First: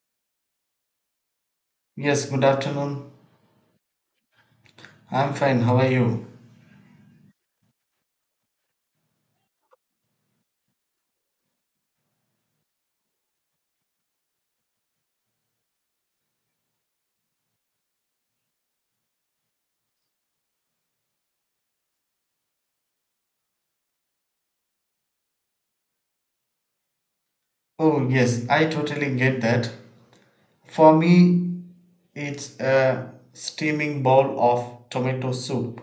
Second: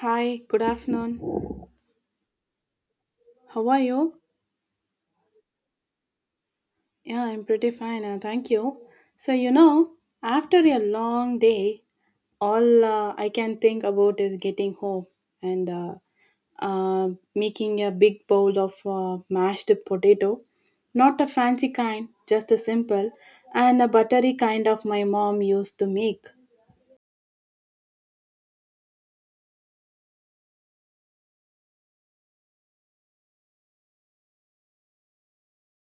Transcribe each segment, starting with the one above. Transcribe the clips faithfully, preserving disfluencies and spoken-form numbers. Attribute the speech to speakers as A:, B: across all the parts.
A: Hi, good afternoon.
B: Yes, good afternoon.
A: How are you?
B: I'm fine. How are you?
A: Yeah, I'm pretty fine, uh, thank you. So, you know, after a long day, all uh, I can think about is getting home and uh, uh, making a big bowl of uh, mashed potato. Not a fancy kind, just a simple and a buttery kind of my mom used to make.
B: Oh, yes, I totally get that. For me, it's a steaming bowl of tomato soup.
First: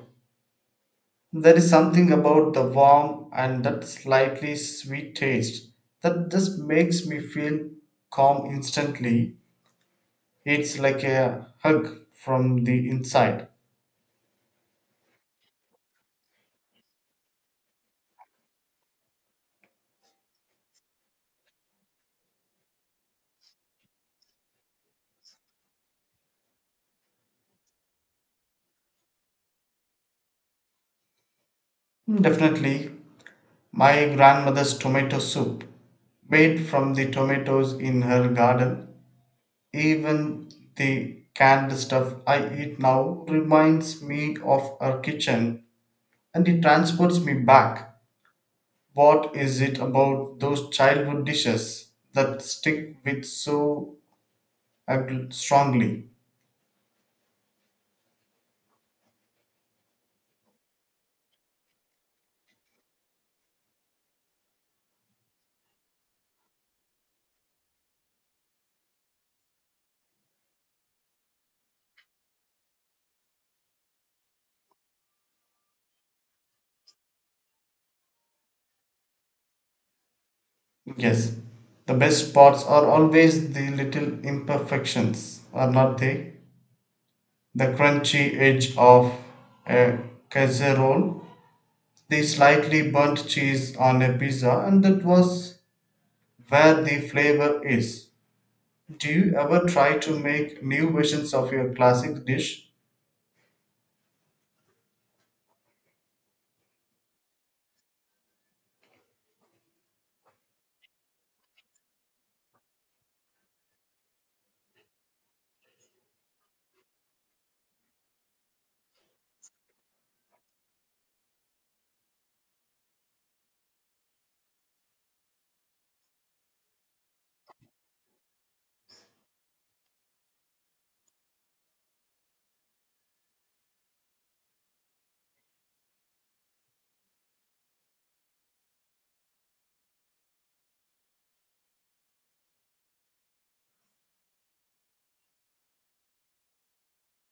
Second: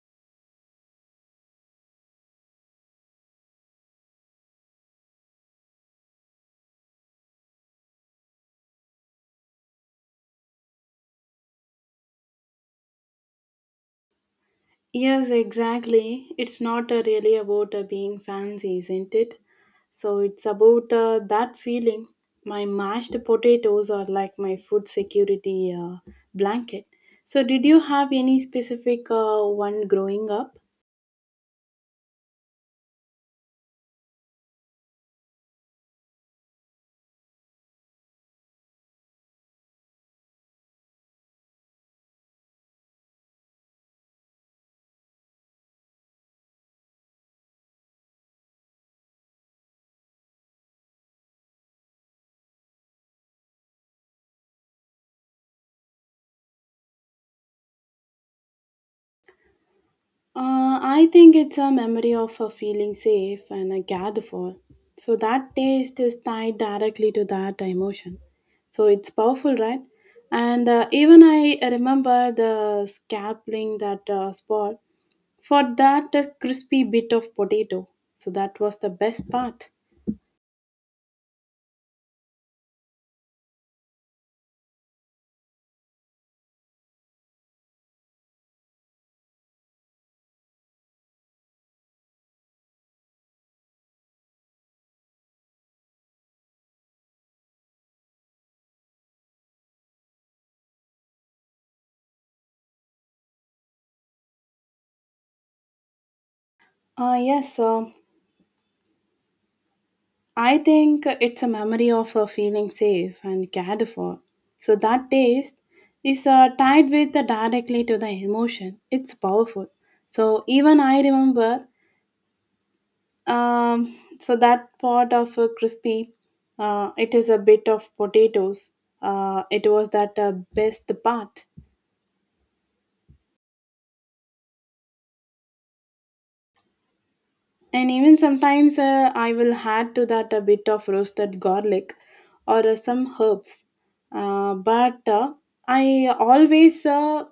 B: There is something about the warm and that slightly sweet taste that just makes me feel calm instantly. It's like a hug from the inside.
A: Yes, exactly. It's not uh, really about uh, being fancy, isn't it? So it's about uh, that feeling. My mashed potatoes are like my food security uh, blanket. So, did you have any specific uh, one growing up?
B: Definitely, my grandmother's tomato soup, made from the tomatoes in her garden. Even the canned stuff I eat now reminds me of our kitchen, and it transports me back. What is it about those childhood dishes that stick with so ag- strongly?
A: Uh, I think it's a memory of a feeling safe and a gather for. So that taste is tied directly to that emotion. So it's powerful, right? And uh, even I remember the scalping that uh, spot for that uh, crispy bit of potato. So that was the best part.
B: Yes, the best parts are always the little imperfections, are not they? The crunchy edge of a casserole, the slightly burnt cheese on a pizza, and that was where the flavor is. Do you ever try to make new versions of your classic dish?
A: Uh, yes, uh, I think it's a memory of uh, feeling safe and cared for. So that taste is uh, tied with uh, directly to the emotion. It's powerful. So even I remember. Um, so that part of uh, crispy, uh, it is a bit of potatoes. Uh, it was that uh, best part. And even sometimes uh, I will add to that a bit of roasted garlic or uh, some herbs. Uh, but uh, I always uh,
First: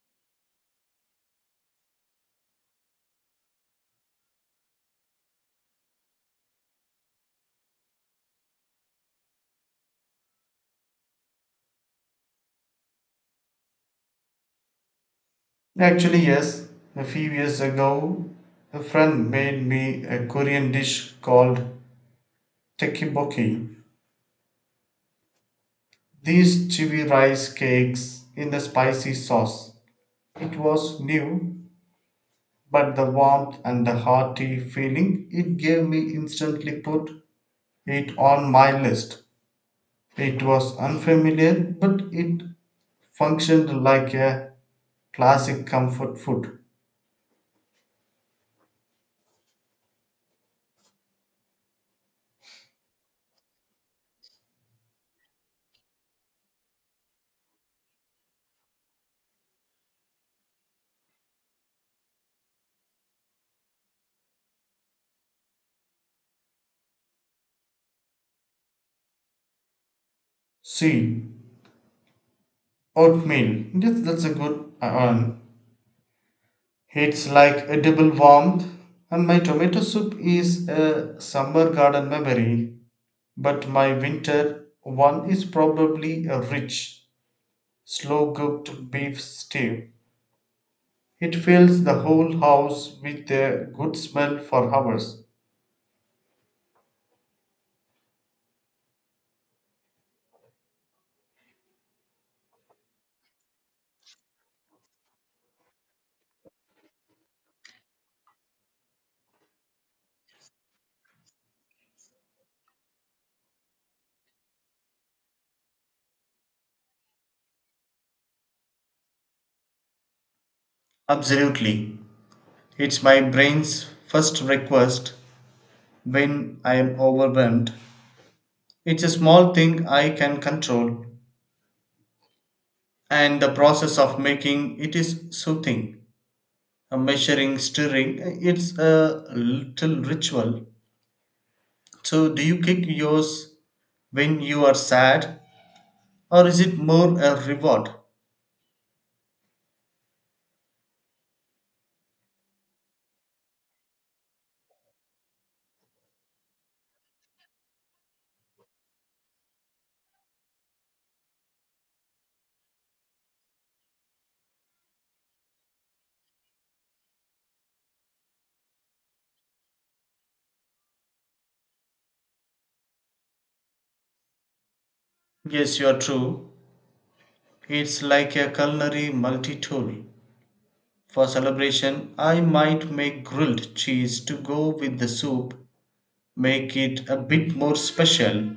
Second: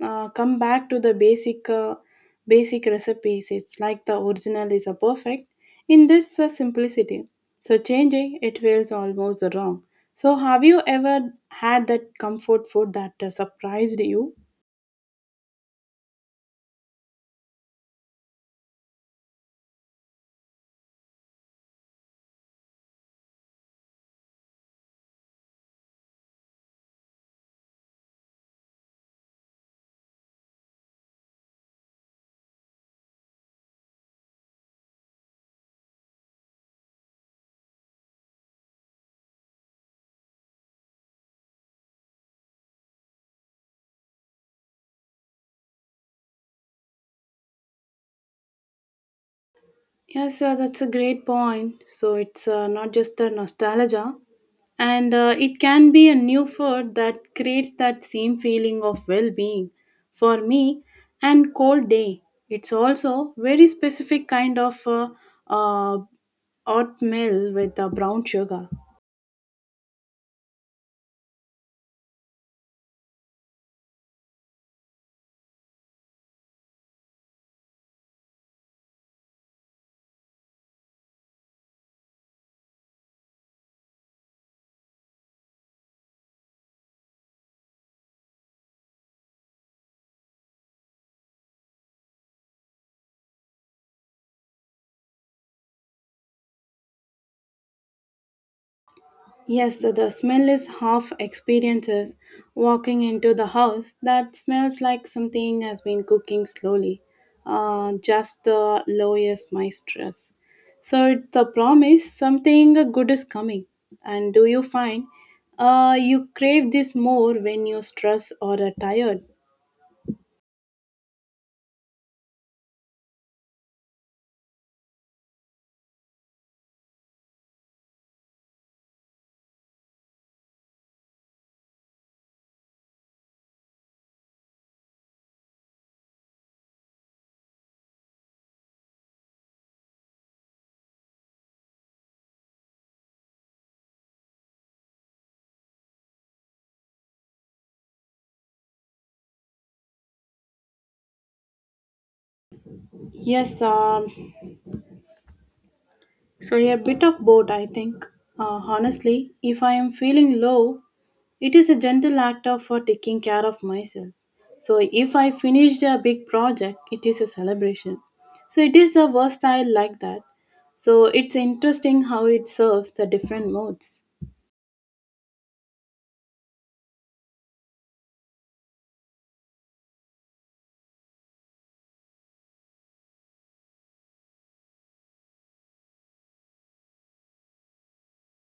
A: uh, come back to the basic uh, basic recipes. It's like the original is a perfect in this uh, simplicity, so changing it feels almost wrong. So have you ever had that comfort food that uh, surprised you?
B: Actually, yes. A few years ago, a friend made me a Korean dish called tekiboki. These chewy rice cakes in a spicy sauce. It was new, but the warmth and the hearty feeling it gave me instantly put it on my list. It was unfamiliar, but it functioned like a classic comfort food.
A: Yes, uh, that's a great point. So it's uh, not just a nostalgia, and uh, it can be a new food that creates that same feeling of well-being. For me, and cold day, it's also very specific kind of uh, uh, oatmeal with uh, brown sugar.
B: C. Oatmeal. Yes, that's a good one. It's like a double warmth. And my tomato soup is a summer garden memory, but my winter one is probably a rich, slow cooked beef stew. It fills the whole house with a good smell for hours.
A: Yes, the, the smell is half experiences. Walking into the house that smells like something has been cooking slowly, uh, just the lowest my stress. So it's a promise something good is coming. And do you find uh, you crave this more when you stress or are tired?
B: Absolutely. It's my brain's first request when I am overwhelmed. It's a small thing I can control, and the process of making it is soothing, uh, measuring, stirring. Uh, it's a little ritual. So do you kick yours when you are sad, or is it more a reward?
A: Yes, um, so a bit of both, I think. Uh, honestly, if I am feeling low, it is a gentle act of uh, taking care of myself. So if I finished a big project, it is a celebration. So it is a versatile like that. So it's interesting how it serves the different modes.
B: Yes, you are true. It's like a culinary multi-tool. For celebration, I might make grilled cheese to go with the soup, make it a bit more special.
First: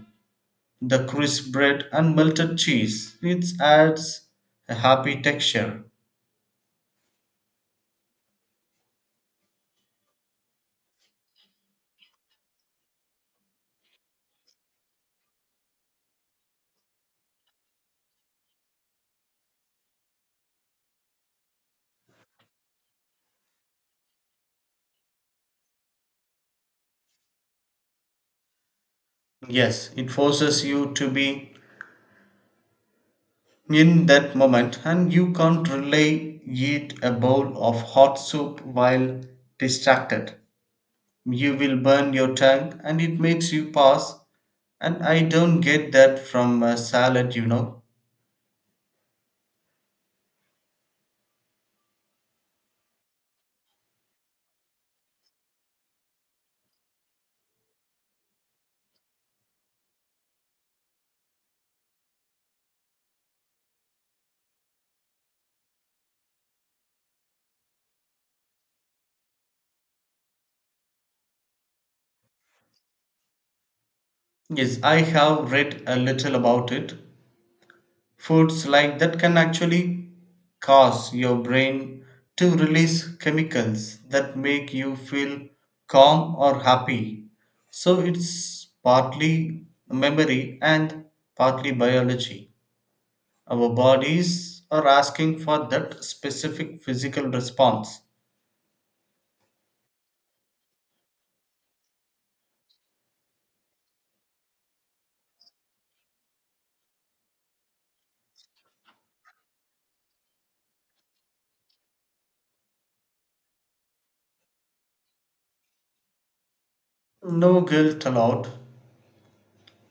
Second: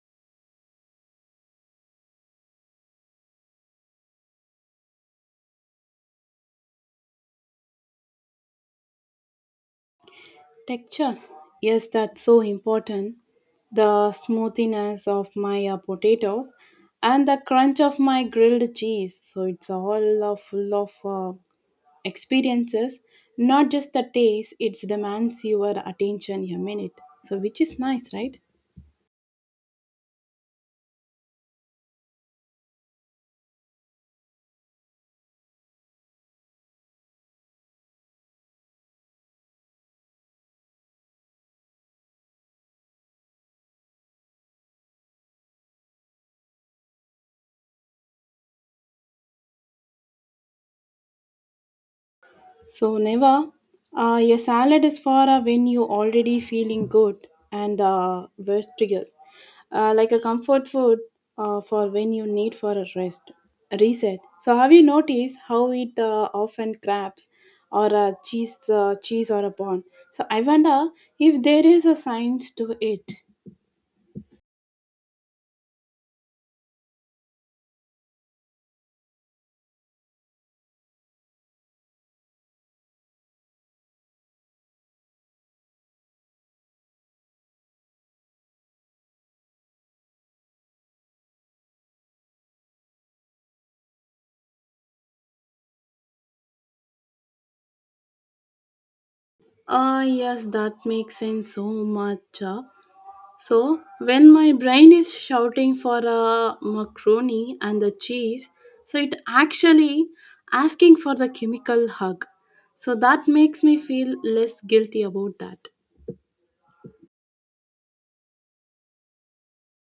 B: The crisp bread and melted cheese, it adds a happy texture.
A: Texture, yes, that's so important. The smoothness of my uh, potatoes and the crunch of my grilled cheese. So it's all uh, full of uh, experiences, not just the taste, it demands your attention a minute. So, which is nice, right?
B: Yes, it forces you to be in that moment, and you can't really eat a bowl of hot soup while distracted. You will burn your tongue and it makes you pass. And I don't get that from a salad, you know.
A: So, never uh, a salad is for uh, when you already feeling good and uh, worst triggers. Uh, like a comfort food uh, for when you need for a rest, a reset. So, have you noticed how it uh, often crabs or a cheese, uh, cheese or a bun? So, I wonder if there is a science to it.
B: Yes, I have read a little about it. Foods like that can actually cause your brain to release chemicals that make you feel calm or happy. So it's partly memory and partly biology. Our bodies are asking for that specific physical response.
A: Ah, yes, that makes sense so much. uh. So, when my brain is shouting for a macaroni and the cheese, so it actually asking for the chemical hug. So that makes me feel less guilty about that.
B: No guilt allowed.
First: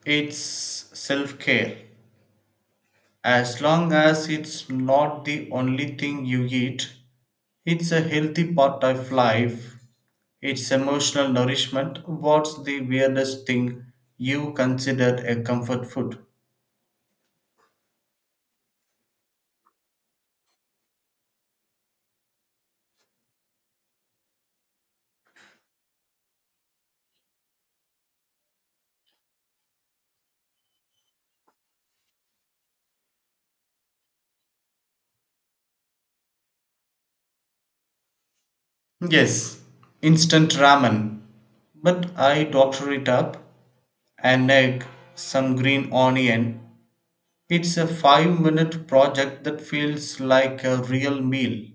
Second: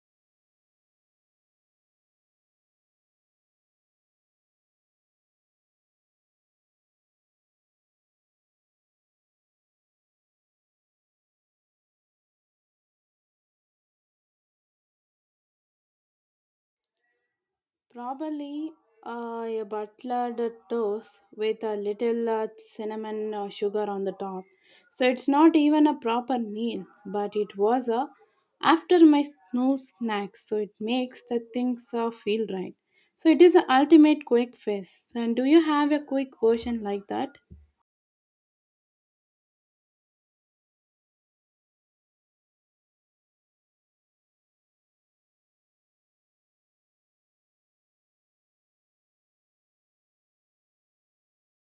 B: It's self-care. As long as it's not the only thing you eat, it's a healthy part of life. It's emotional nourishment. What's the weirdest thing you considered a comfort food?
A: Probably uh, a buttered toast with a little uh, cinnamon uh, sugar on the top. So it's not even a proper meal, but it was a after my snow snacks. So it makes the things uh, feel right. So it is an ultimate quick fix. And do you have a quick version like that?
B: Yes, instant ramen. But I doctor it up, an egg, some green onion. It's a five minute project that feels like a real meal.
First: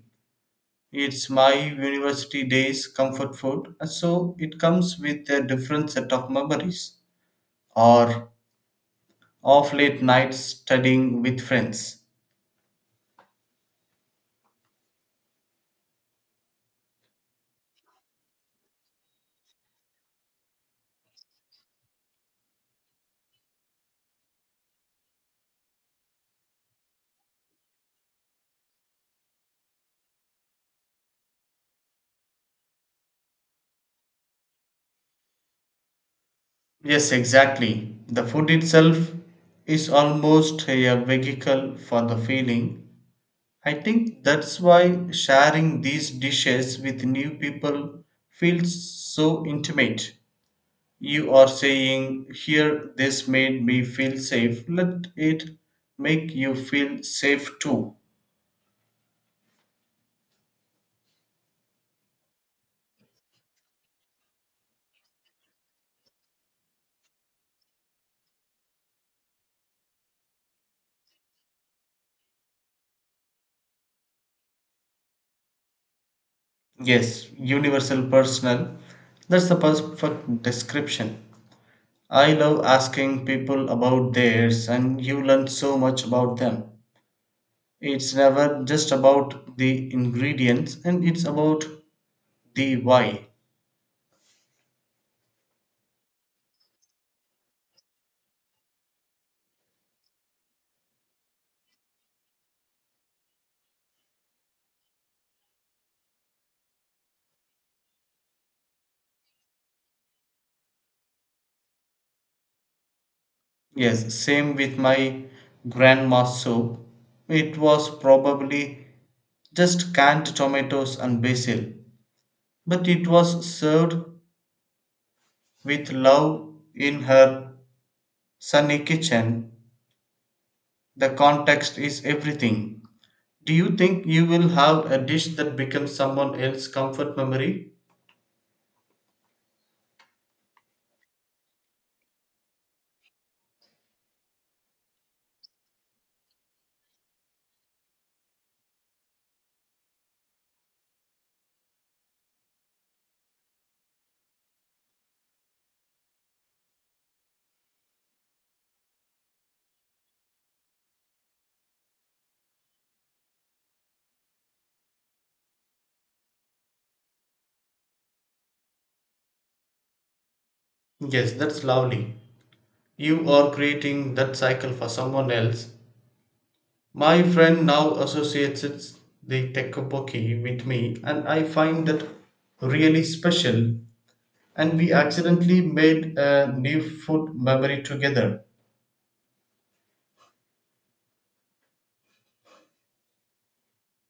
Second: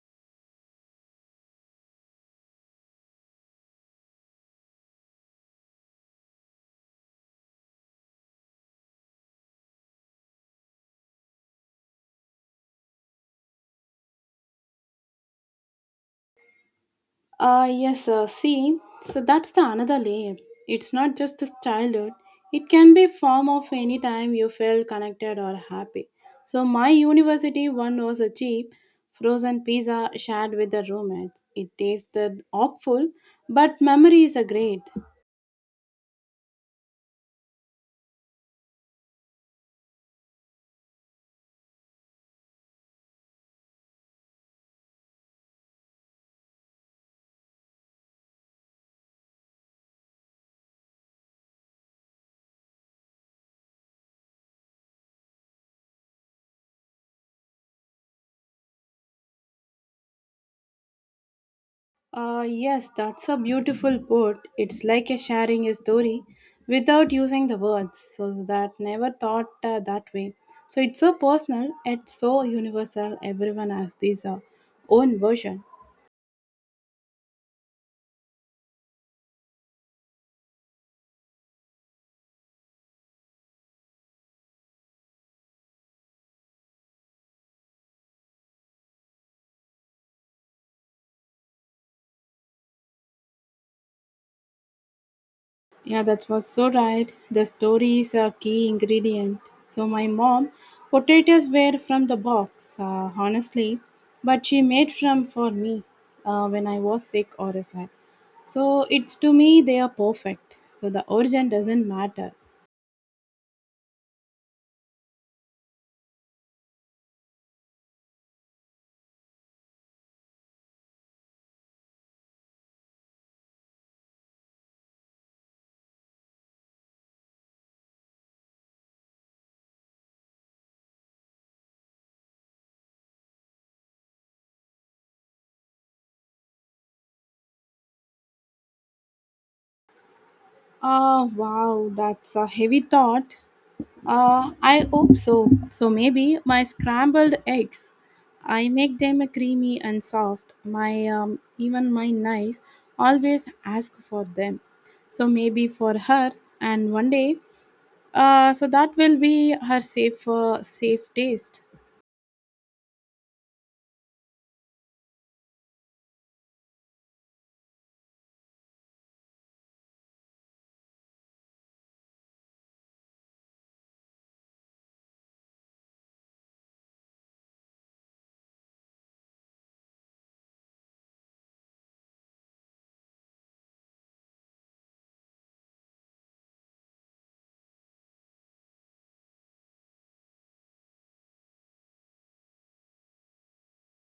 B: It's my university days comfort food, so it comes with a different set of memories. Or off late nights studying with friends.
A: Uh, yes, uh, see, so that's the another layer. It's not just a childhood. It can be form of any time you felt connected or happy. So my university one was a cheap frozen pizza shared with the roommates. It tasted awful, but memories are great.
B: Yes, exactly. The food itself is almost a vehicle for the feeling. I think that's why sharing these dishes with new people feels so intimate. You are saying, "Here, this made me feel safe. Let it make you feel safe too."
A: Uh, yes, that's a beautiful put. It's like a sharing a story without using the words. So that never thought uh, that way. So it's so personal. It's so universal. Everyone has this uh, own version.
B: Yes, universal personal. That's the perfect description. I love asking people about theirs, and you learn so much about them. It's never just about the ingredients, and it's about the why.
A: Yeah, that was so right. The story is a key ingredient. So my mom, potatoes were from the box, uh, honestly, but she made from for me uh, when I was sick or sad. So it's to me they are perfect. So the origin doesn't matter.
B: Yes, same with my grandma's soup. It was probably just canned tomatoes and basil, but it was served with love in her sunny kitchen. The context is everything. Do you think you will have a dish that becomes someone else's comfort memory?
A: Ah, wow, that's a heavy thought. Uh, I hope so. So maybe my scrambled eggs. I make them creamy and soft. My um, even my nice always ask for them. So maybe for her and one day. Uh, so that will be her safe uh, safe taste.
B: Yes, that's lovely. You are creating that cycle for someone else. My friend now associates it, the tekoboki, with me, and I find that really special. And we accidentally made a new food memory together.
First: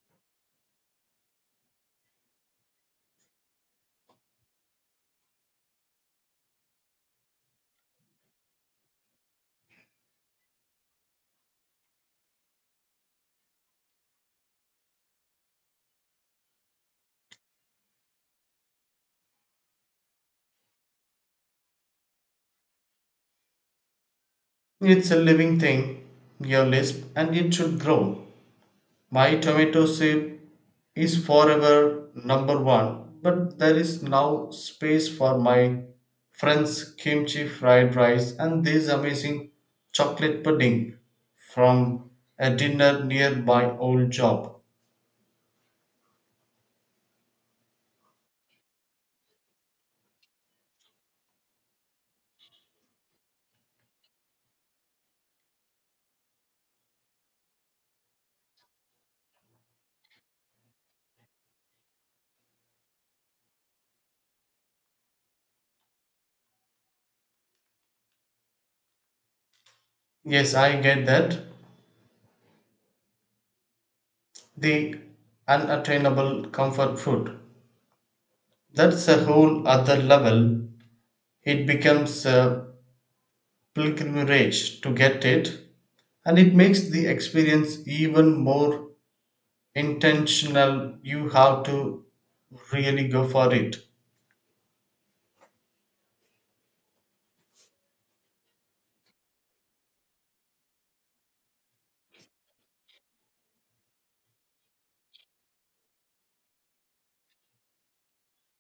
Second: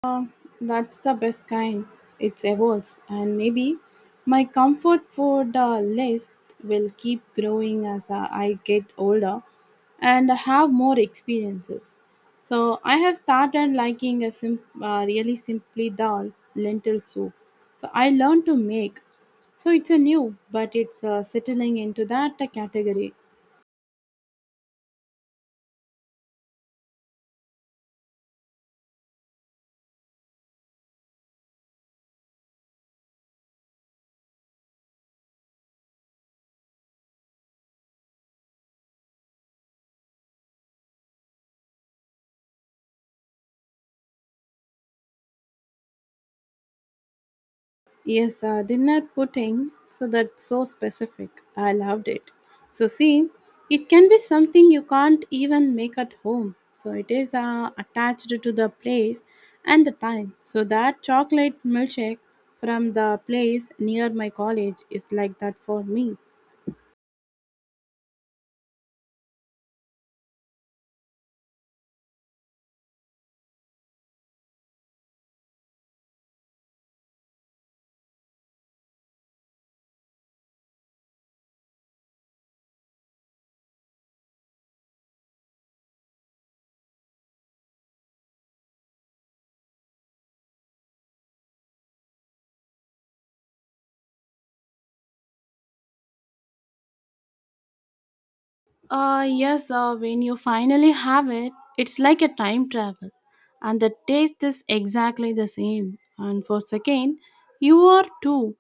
A: Uh, that's the best kind. It evolves, and maybe my comfort food uh, list will keep growing as uh, I get older and have more experiences. So I have started liking a sim- uh, really simply dal lentil soup. So I learned to make. So it's a new, but it's uh, settling into that uh, category.
B: It's a living thing, your lisp, and it should grow. My tomato soup is forever number one, but there is now space for my friend's kimchi fried rice and this amazing chocolate pudding from a dinner near my old job.
A: Yes, uh, dinner pudding. So that's so specific. I loved it. So see, it can be something you can't even make at home. So it is uh, attached to the place and the time. So that chocolate milkshake from the place near my college is like that for me.
B: Yes, I get that. The unattainable comfort food. That's a whole other level. It becomes a pilgrimage to get it, and it makes the experience even more intentional. You have to really go for it.
A: Uh, yes, uh, when you finally have it, it's like a time travel, and the taste is exactly the same. And for second, you are too.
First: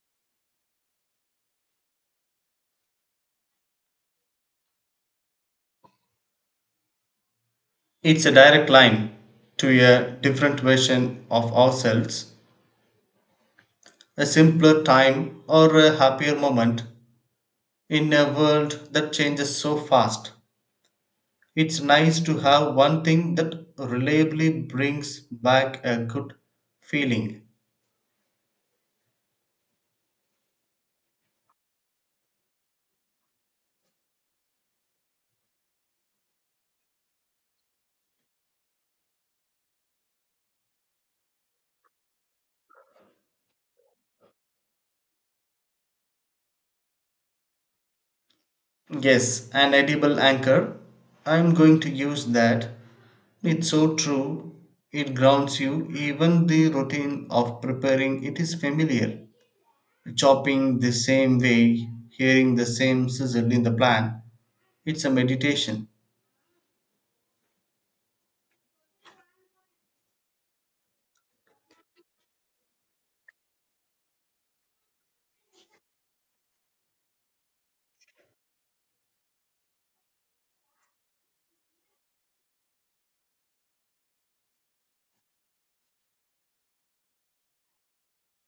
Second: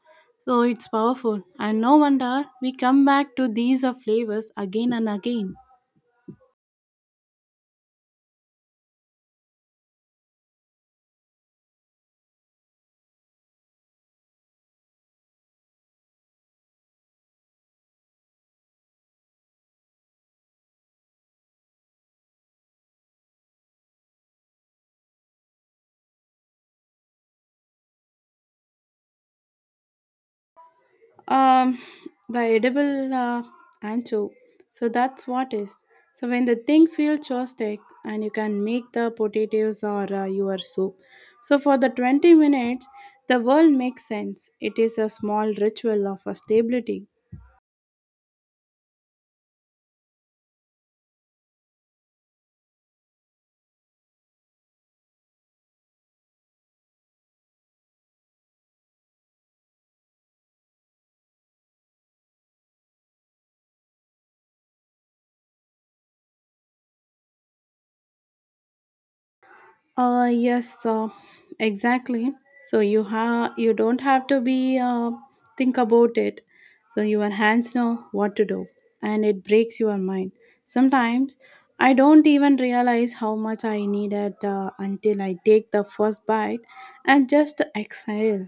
A: So it's powerful, and no wonder we come back to these uh, flavors again and again.
B: It's a direct line to a different version of ourselves, a simpler time or a happier moment. In a world that changes so fast, it's nice to have one thing that reliably brings back a good feeling.
A: um the edible uh, ancho, so that's what is. So when the thing feels chostic and you can make the potatoes or uh, your soup, so for the twenty minutes the world makes sense. It is a small ritual of a stability.
B: Yes, an edible anchor. I'm going to use that. It's so true. It grounds you. Even the routine of preparing it is familiar. Chopping the same way, hearing the same sizzle in the plan. It's a meditation.
A: Uh, yes, uh, exactly. So you have you don't have to be uh, think about it. So your hands know what to do, and it breaks your mind. Sometimes I don't even realize how much I need it uh, until I take the first bite and just exhale.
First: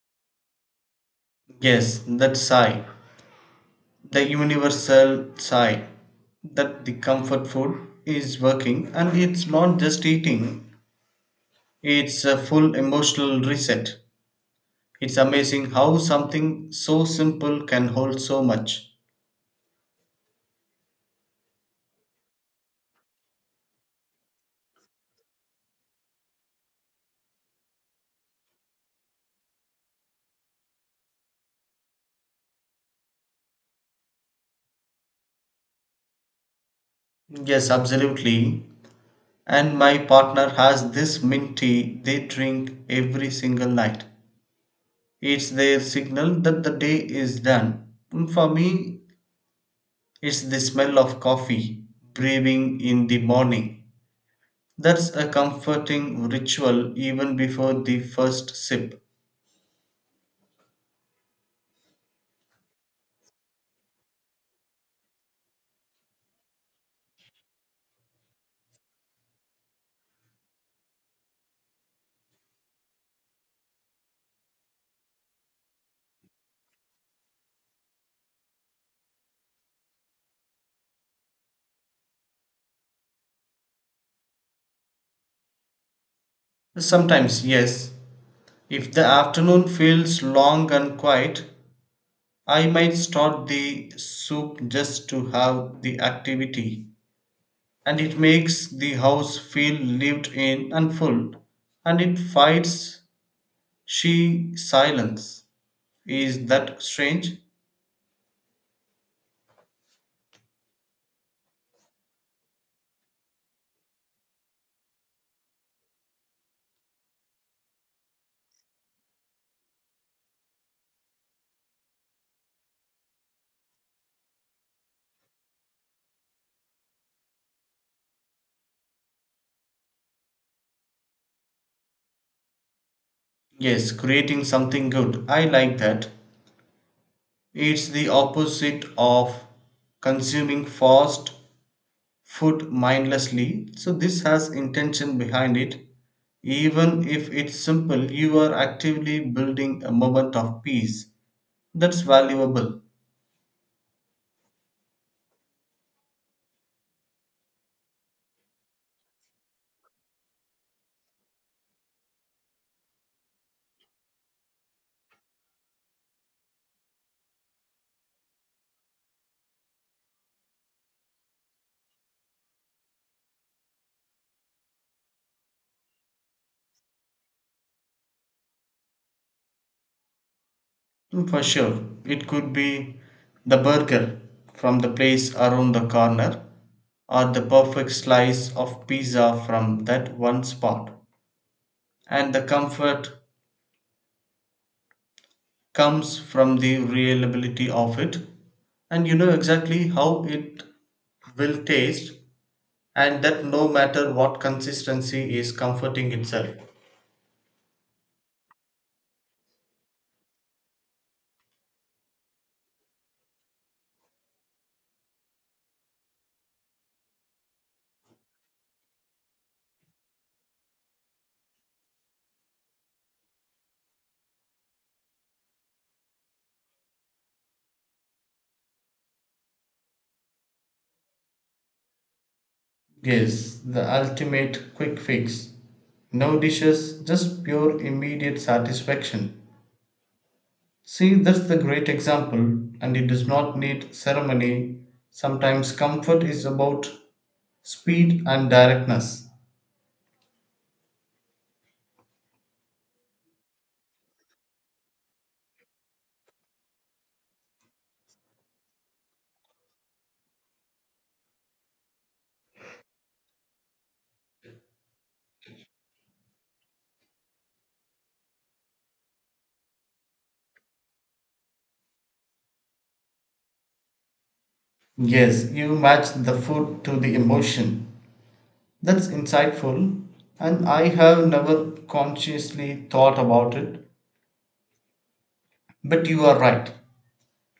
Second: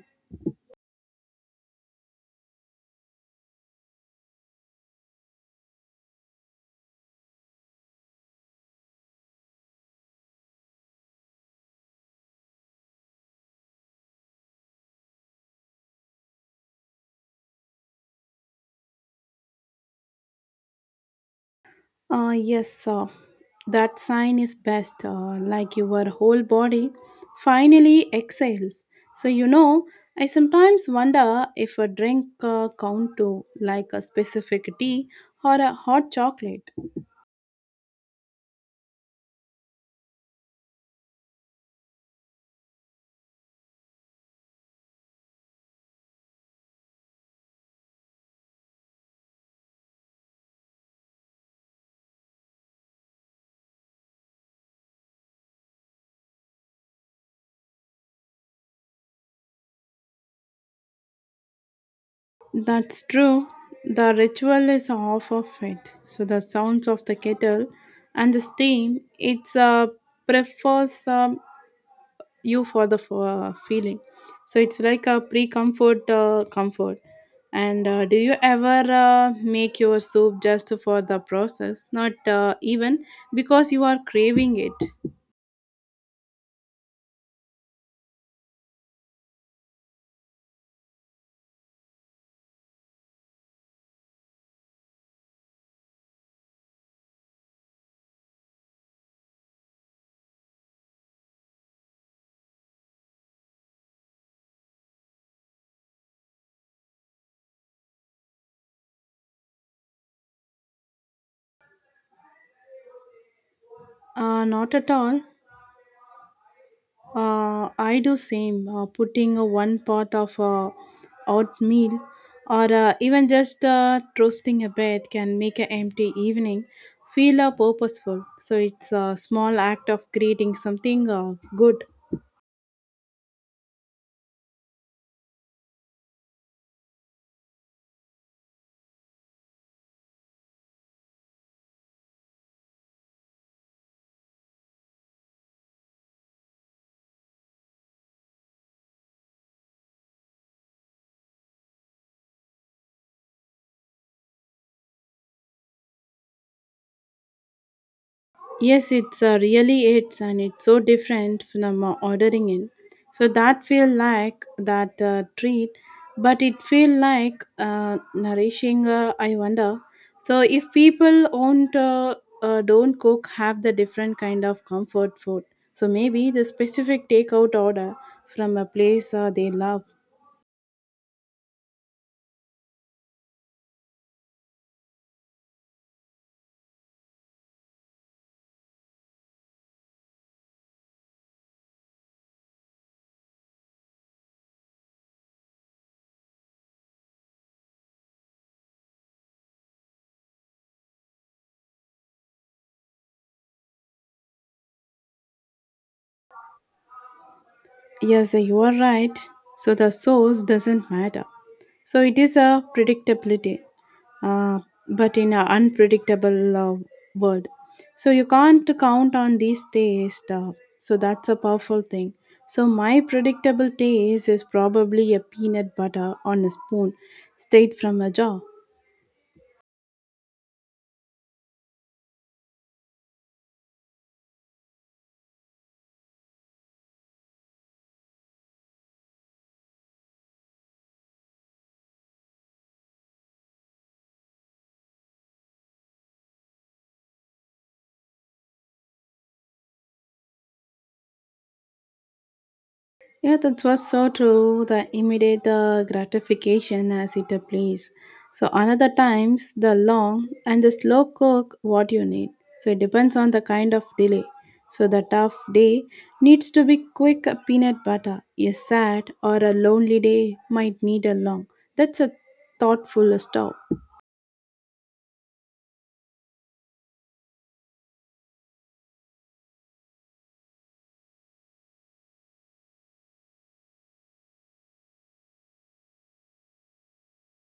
B: Yes, that sigh, the universal sigh, that the comfort food is working, and it's not just eating, it's a full emotional reset. It's amazing how something so simple can hold so much.
A: Uh, yes, uh, that sign is best, uh, like your whole body finally exhales. So, you know, I sometimes wonder if a drink uh, count to like a specific tea or a hot chocolate.
B: Yes, absolutely. And my partner has this mint tea they drink every single night. It's their signal that the day is done. For me, it's the smell of coffee brewing in the morning. That's a comforting ritual even before the first sip.
A: That's true. The ritual is half of it. So, the sounds of the kettle and the steam, it's uh, prefers uh, you for the f- uh, feeling, so it's like a pre comfort uh, comfort. And uh, do you ever uh, make your soup just for the process, not uh, even because you are craving it?
B: Sometimes, yes, if the afternoon feels long and quiet, I might start the soup just to have the activity, and it makes the house feel lived in and full, and it fights she silence. Is that strange?
A: uh, not at all. Uh, i do same, uh, putting uh, one pot of uh, oatmeal or uh, even just uh, toasting a bit can make an empty evening feel uh, purposeful. So it's a small act of creating something uh, good.
B: Yes, creating something good. I like that. It's the opposite of consuming fast food mindlessly. So this has intention behind it. Even if it's simple, you are actively building a moment of peace. That's valuable.
A: Yes, it's uh, really it's, and it's so different from uh, ordering in. So that feel like that uh, treat, but it feel like uh, nourishing. Uh, I wonder. So if people won't uh, uh, don't cook, have the different kind of comfort food. So maybe the specific takeout order from a place uh, they love.
B: Mm, for sure. It could be the burger from the place around the corner, or the perfect slice of pizza from that one spot. And the comfort comes from the reliability of it, and you know exactly how it will taste, and that no matter what, consistency is comforting itself.
A: Yes, you are right. So the source doesn't matter. So it is a predictability, uh, but in an unpredictable uh, world. So you can't count on these tastes. Uh, so that's a powerful thing. So my predictable taste is probably a peanut butter on a spoon, straight from a jar.
B: Yes, the ultimate quick fix. No dishes, just pure immediate satisfaction. See, that's the great example, and it does not need ceremony. Sometimes comfort is about speed and directness.
A: Yeah, that was so true. The immediate uh, gratification as it applies. So another times the long and the slow cook what you need. So it depends on the kind of delay. So the tough day needs to be quick peanut butter. A sad or a lonely day might need a long. That's a thoughtful stop.
B: Yes, you match the food to the emotion. That's insightful, and I have never consciously thought about it, but you are right.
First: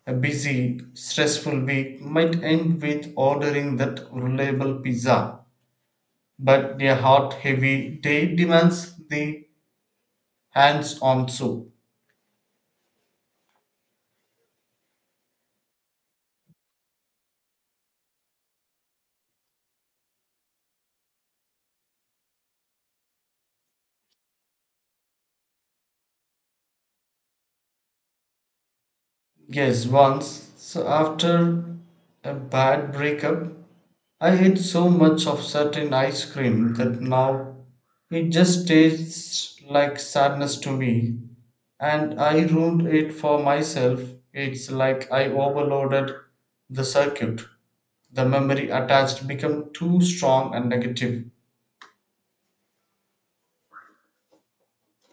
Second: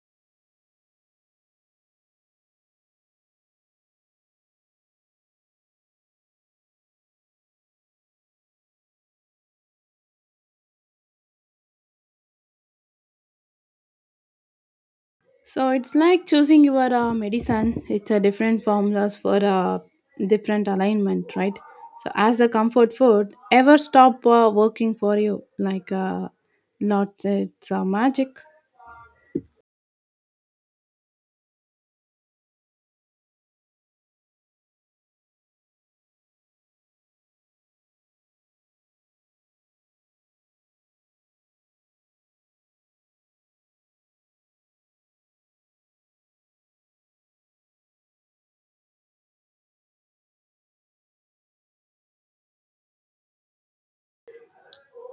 B: A busy, stressful week might end with ordering that reliable pizza, but a hot, heavy day demands the hands on soup.
A: So it's like choosing your uh, medicine. It's a different formulas for a different alignment, right? So as a comfort food, ever stop uh, working for you like uh, not it's uh, magic.
B: Yes, once, so after a bad breakup, I ate so much of certain ice cream that now it just tastes like sadness to me, and I ruined it for myself. It's like I overloaded the circuit. The memory attached become too strong and negative.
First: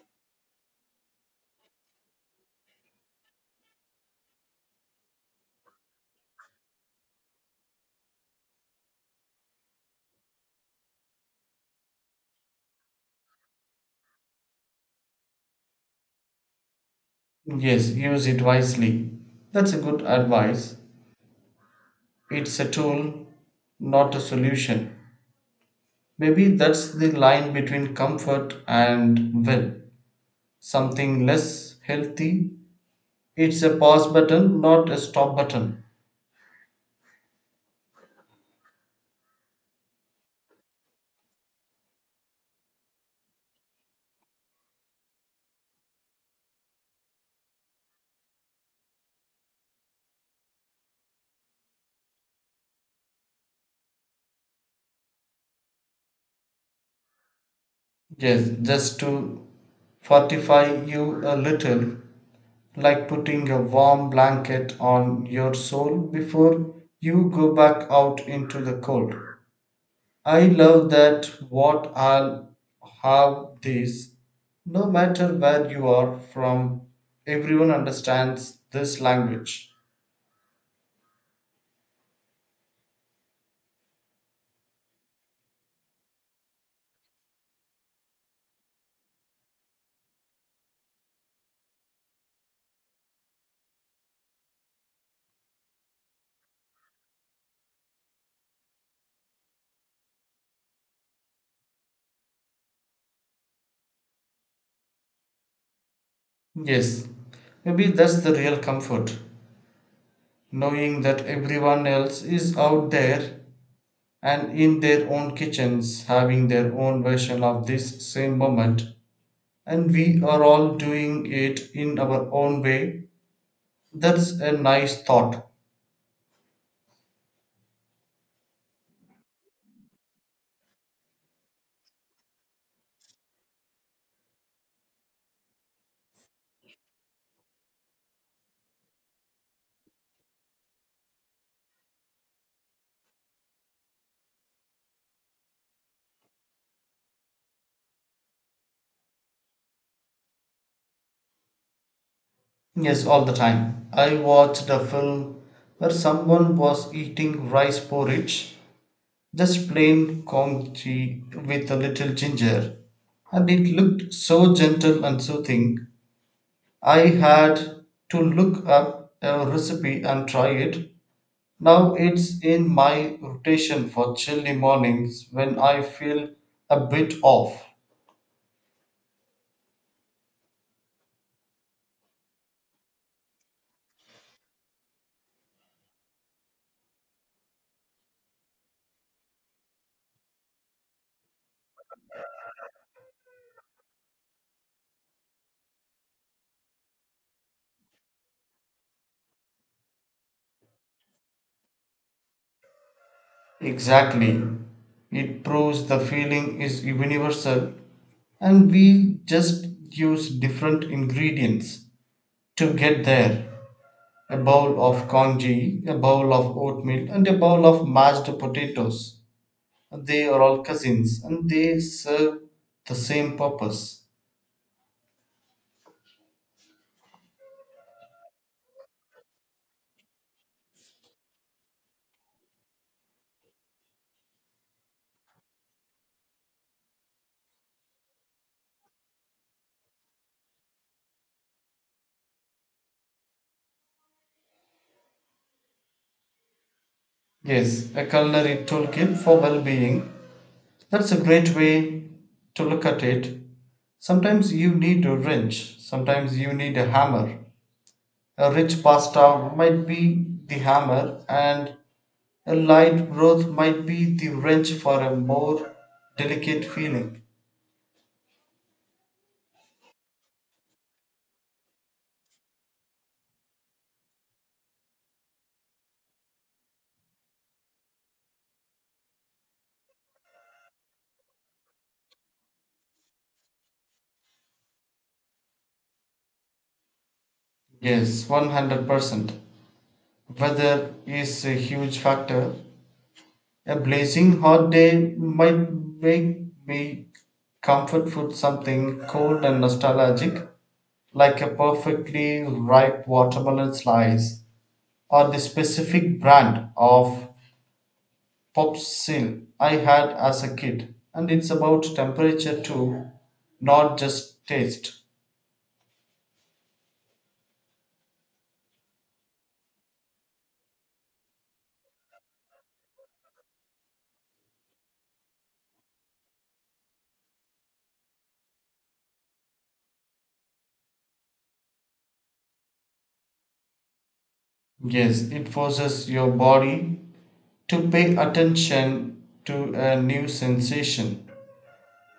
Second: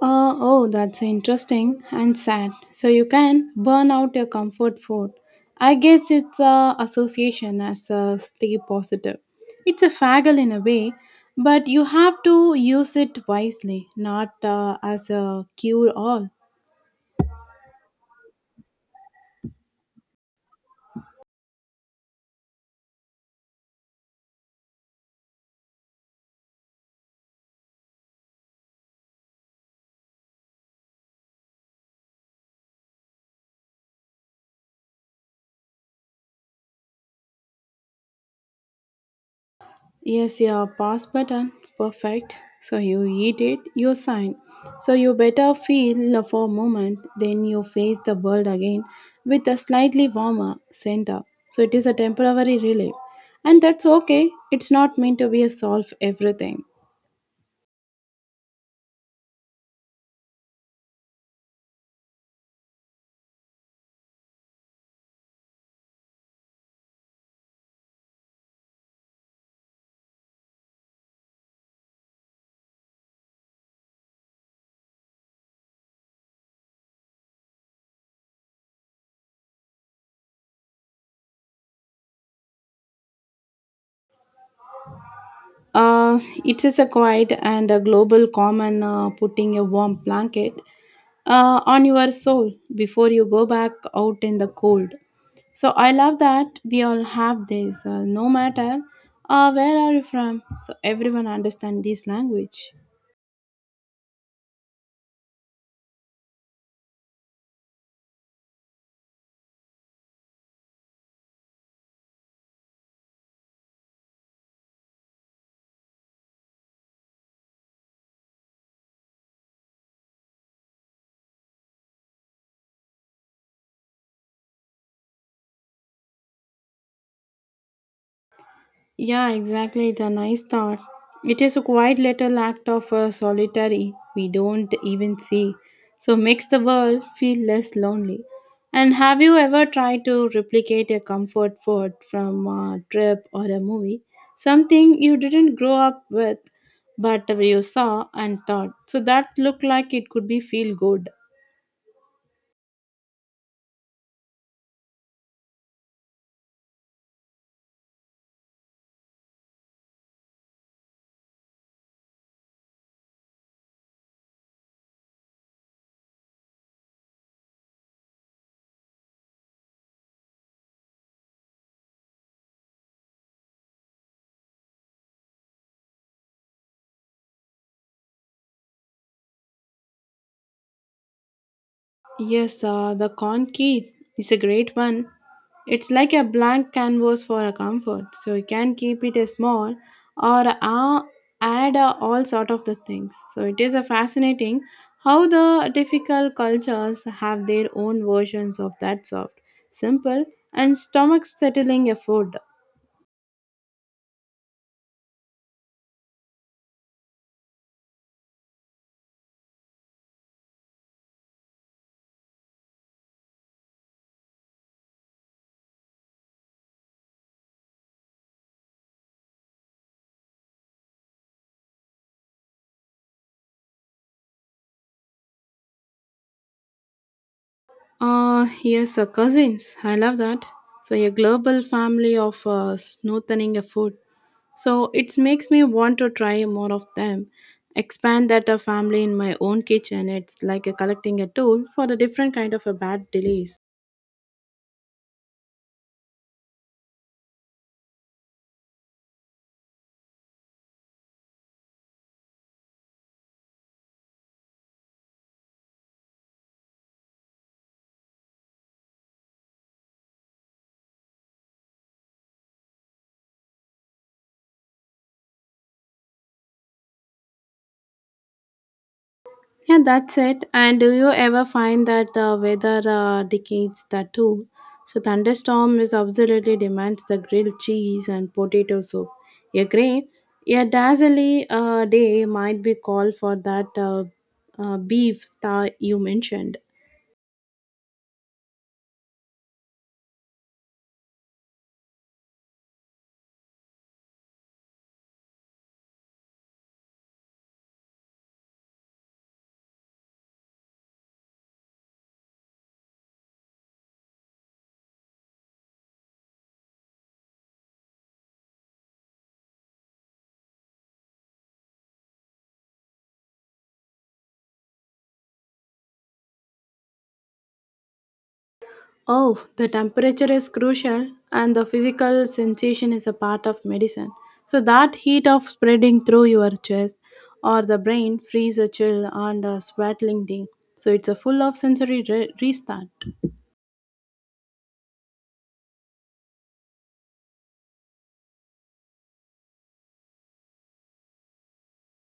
A: Uh, oh, that's interesting and sad. So you can burn out your comfort food. I guess it's a association as a stay positive. It's a faggle in a way, but you have to use it wisely, not uh, as a cure all.
B: Yes, use it wisely. That's a good advice. It's a tool, not a solution. Maybe that's the line between comfort and will, something less healthy. It's a pause button, not a stop button.
A: Yes, yeah, pass button. Perfect. So you eat it, you sign. So you better feel for a moment, then you face the world again with a slightly warmer center. So it is a temporary relief. And that's okay. It's not meant to be a solve everything.
B: Yes, just to fortify you a little, like putting a warm blanket on your soul before you go back out into the cold. I love that what I'll have this. No matter where you are from, everyone understands this language.
A: Uh, it is a quiet and a global common uh, putting a warm blanket uh, on your soul before you go back out in the cold. So I love that we all have this, uh, no matter uh, where are you from. So everyone understand this language.
B: Yes, maybe that's the real comfort, knowing that everyone else is out there and in their own kitchens having their own version of this same moment, and we are all doing it in our own way. That's a nice thought.
A: Yeah, exactly. It's a nice thought. It is a quiet little act of uh, solitary we don't even see. So makes the world feel less lonely. And have you ever tried to replicate a comfort food from a trip or a movie? Something you didn't grow up with, but you saw and thought. So that looked like it could be feel good.
B: Yes, all the time. I watched a film where someone was eating rice porridge, just plain congee with a little ginger, and it looked so gentle and soothing. I had to look up a recipe and try it. Now it's in my rotation for chilly mornings when I feel a bit off.
A: Yes, uh, the con key is a great one. It's like a blank canvas for a comfort, so you can keep it a small or uh, add uh, all sort of the things. So it is a fascinating how the difficult cultures have their own versions of that soft, simple, and stomach settling a food.
B: Exactly. It proves the feeling is universal, and we just use different ingredients to get there. A bowl of congee, a bowl of oatmeal, and a bowl of mashed potatoes. They are all cousins, and they serve the same purpose.
A: Uh, yes, uh, cousins. I love that. So a global family of uh, snorteling a food. So it makes me want to try more of them. Expand that a family in my own kitchen. It's like a collecting a tool for the different kind of a bad delays.
B: Yes, a culinary toolkit for well being. That's a great way to look at it. Sometimes you need a wrench, sometimes you need a hammer. A rich pasta might be the hammer, and a light broth might be the wrench for a more delicate feeling.
A: Yeah, that's it. And do you ever find that the weather uh, dictates that too? So thunderstorm is absolutely demands the grilled cheese and potato soup. A gray, a dazzly uh, day might be called for that uh, uh, beef star you mentioned.
B: Yes, one hundred percent. Weather is a huge factor. A blazing hot day might make me comfort food something cold and nostalgic, like a perfectly ripe watermelon slice or the specific brand of popsicle I had as a kid. And it's about temperature too, not just taste.
A: Oh, the temperature is crucial and the physical sensation is a part of medicine. So that heat of spreading through your chest or the brain frees a chill and a sweatling thing. So it's a full of sensory re- restart.
B: Yes, it forces your body to pay attention to a new sensation.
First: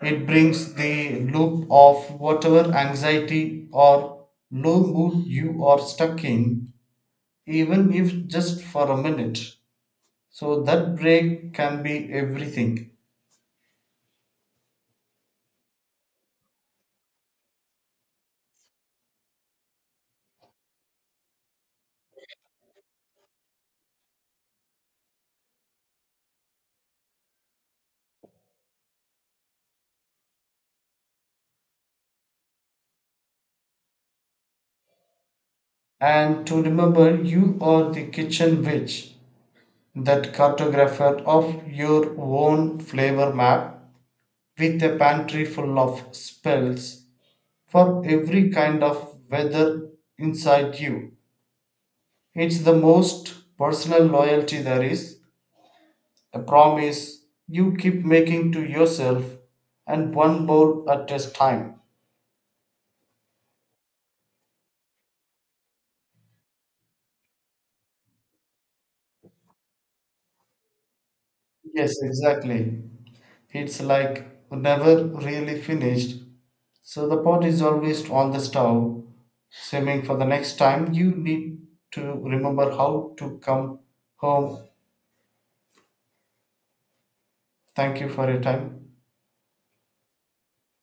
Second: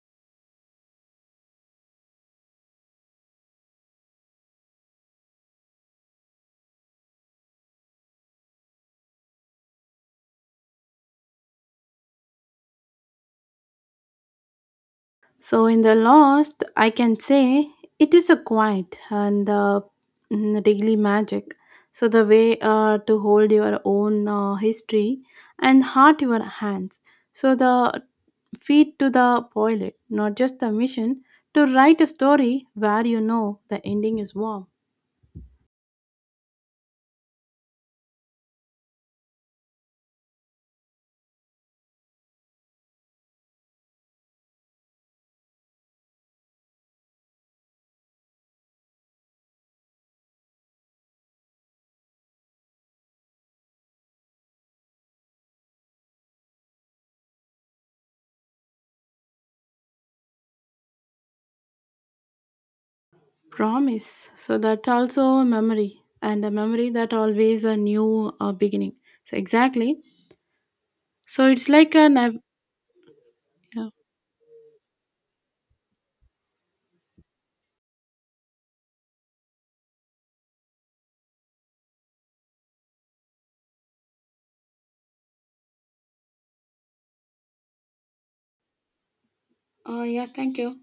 B: It brings the loop of whatever anxiety or low mood you are stuck in, even if just for a minute. So that break can be everything.
A: So, in the lost, I can say it is a quiet and uh, mm, daily magic. So, the way uh, to hold your own uh, history and heart your hands. So, the feed to the pilot, not just the mission, to write a story where you know the ending is warm.
B: And to remember, you are the kitchen witch, that cartographer of your own flavor map with a pantry full of spells for every kind of weather inside you. It's the most personal loyalty there is, a promise you keep making to yourself and one bowl at a time.
A: Promise. So, that's also a memory and a memory that always a new uh, beginning. So, exactly. So, it's like
B: Yes,
A: a. Nav-
B: exactly. It's
A: yeah.
B: like never really finished. So the pot is always on the stove, simmering for the next time you need to remember how to come home. Thank you for your time.
A: Uh, yeah, thank you.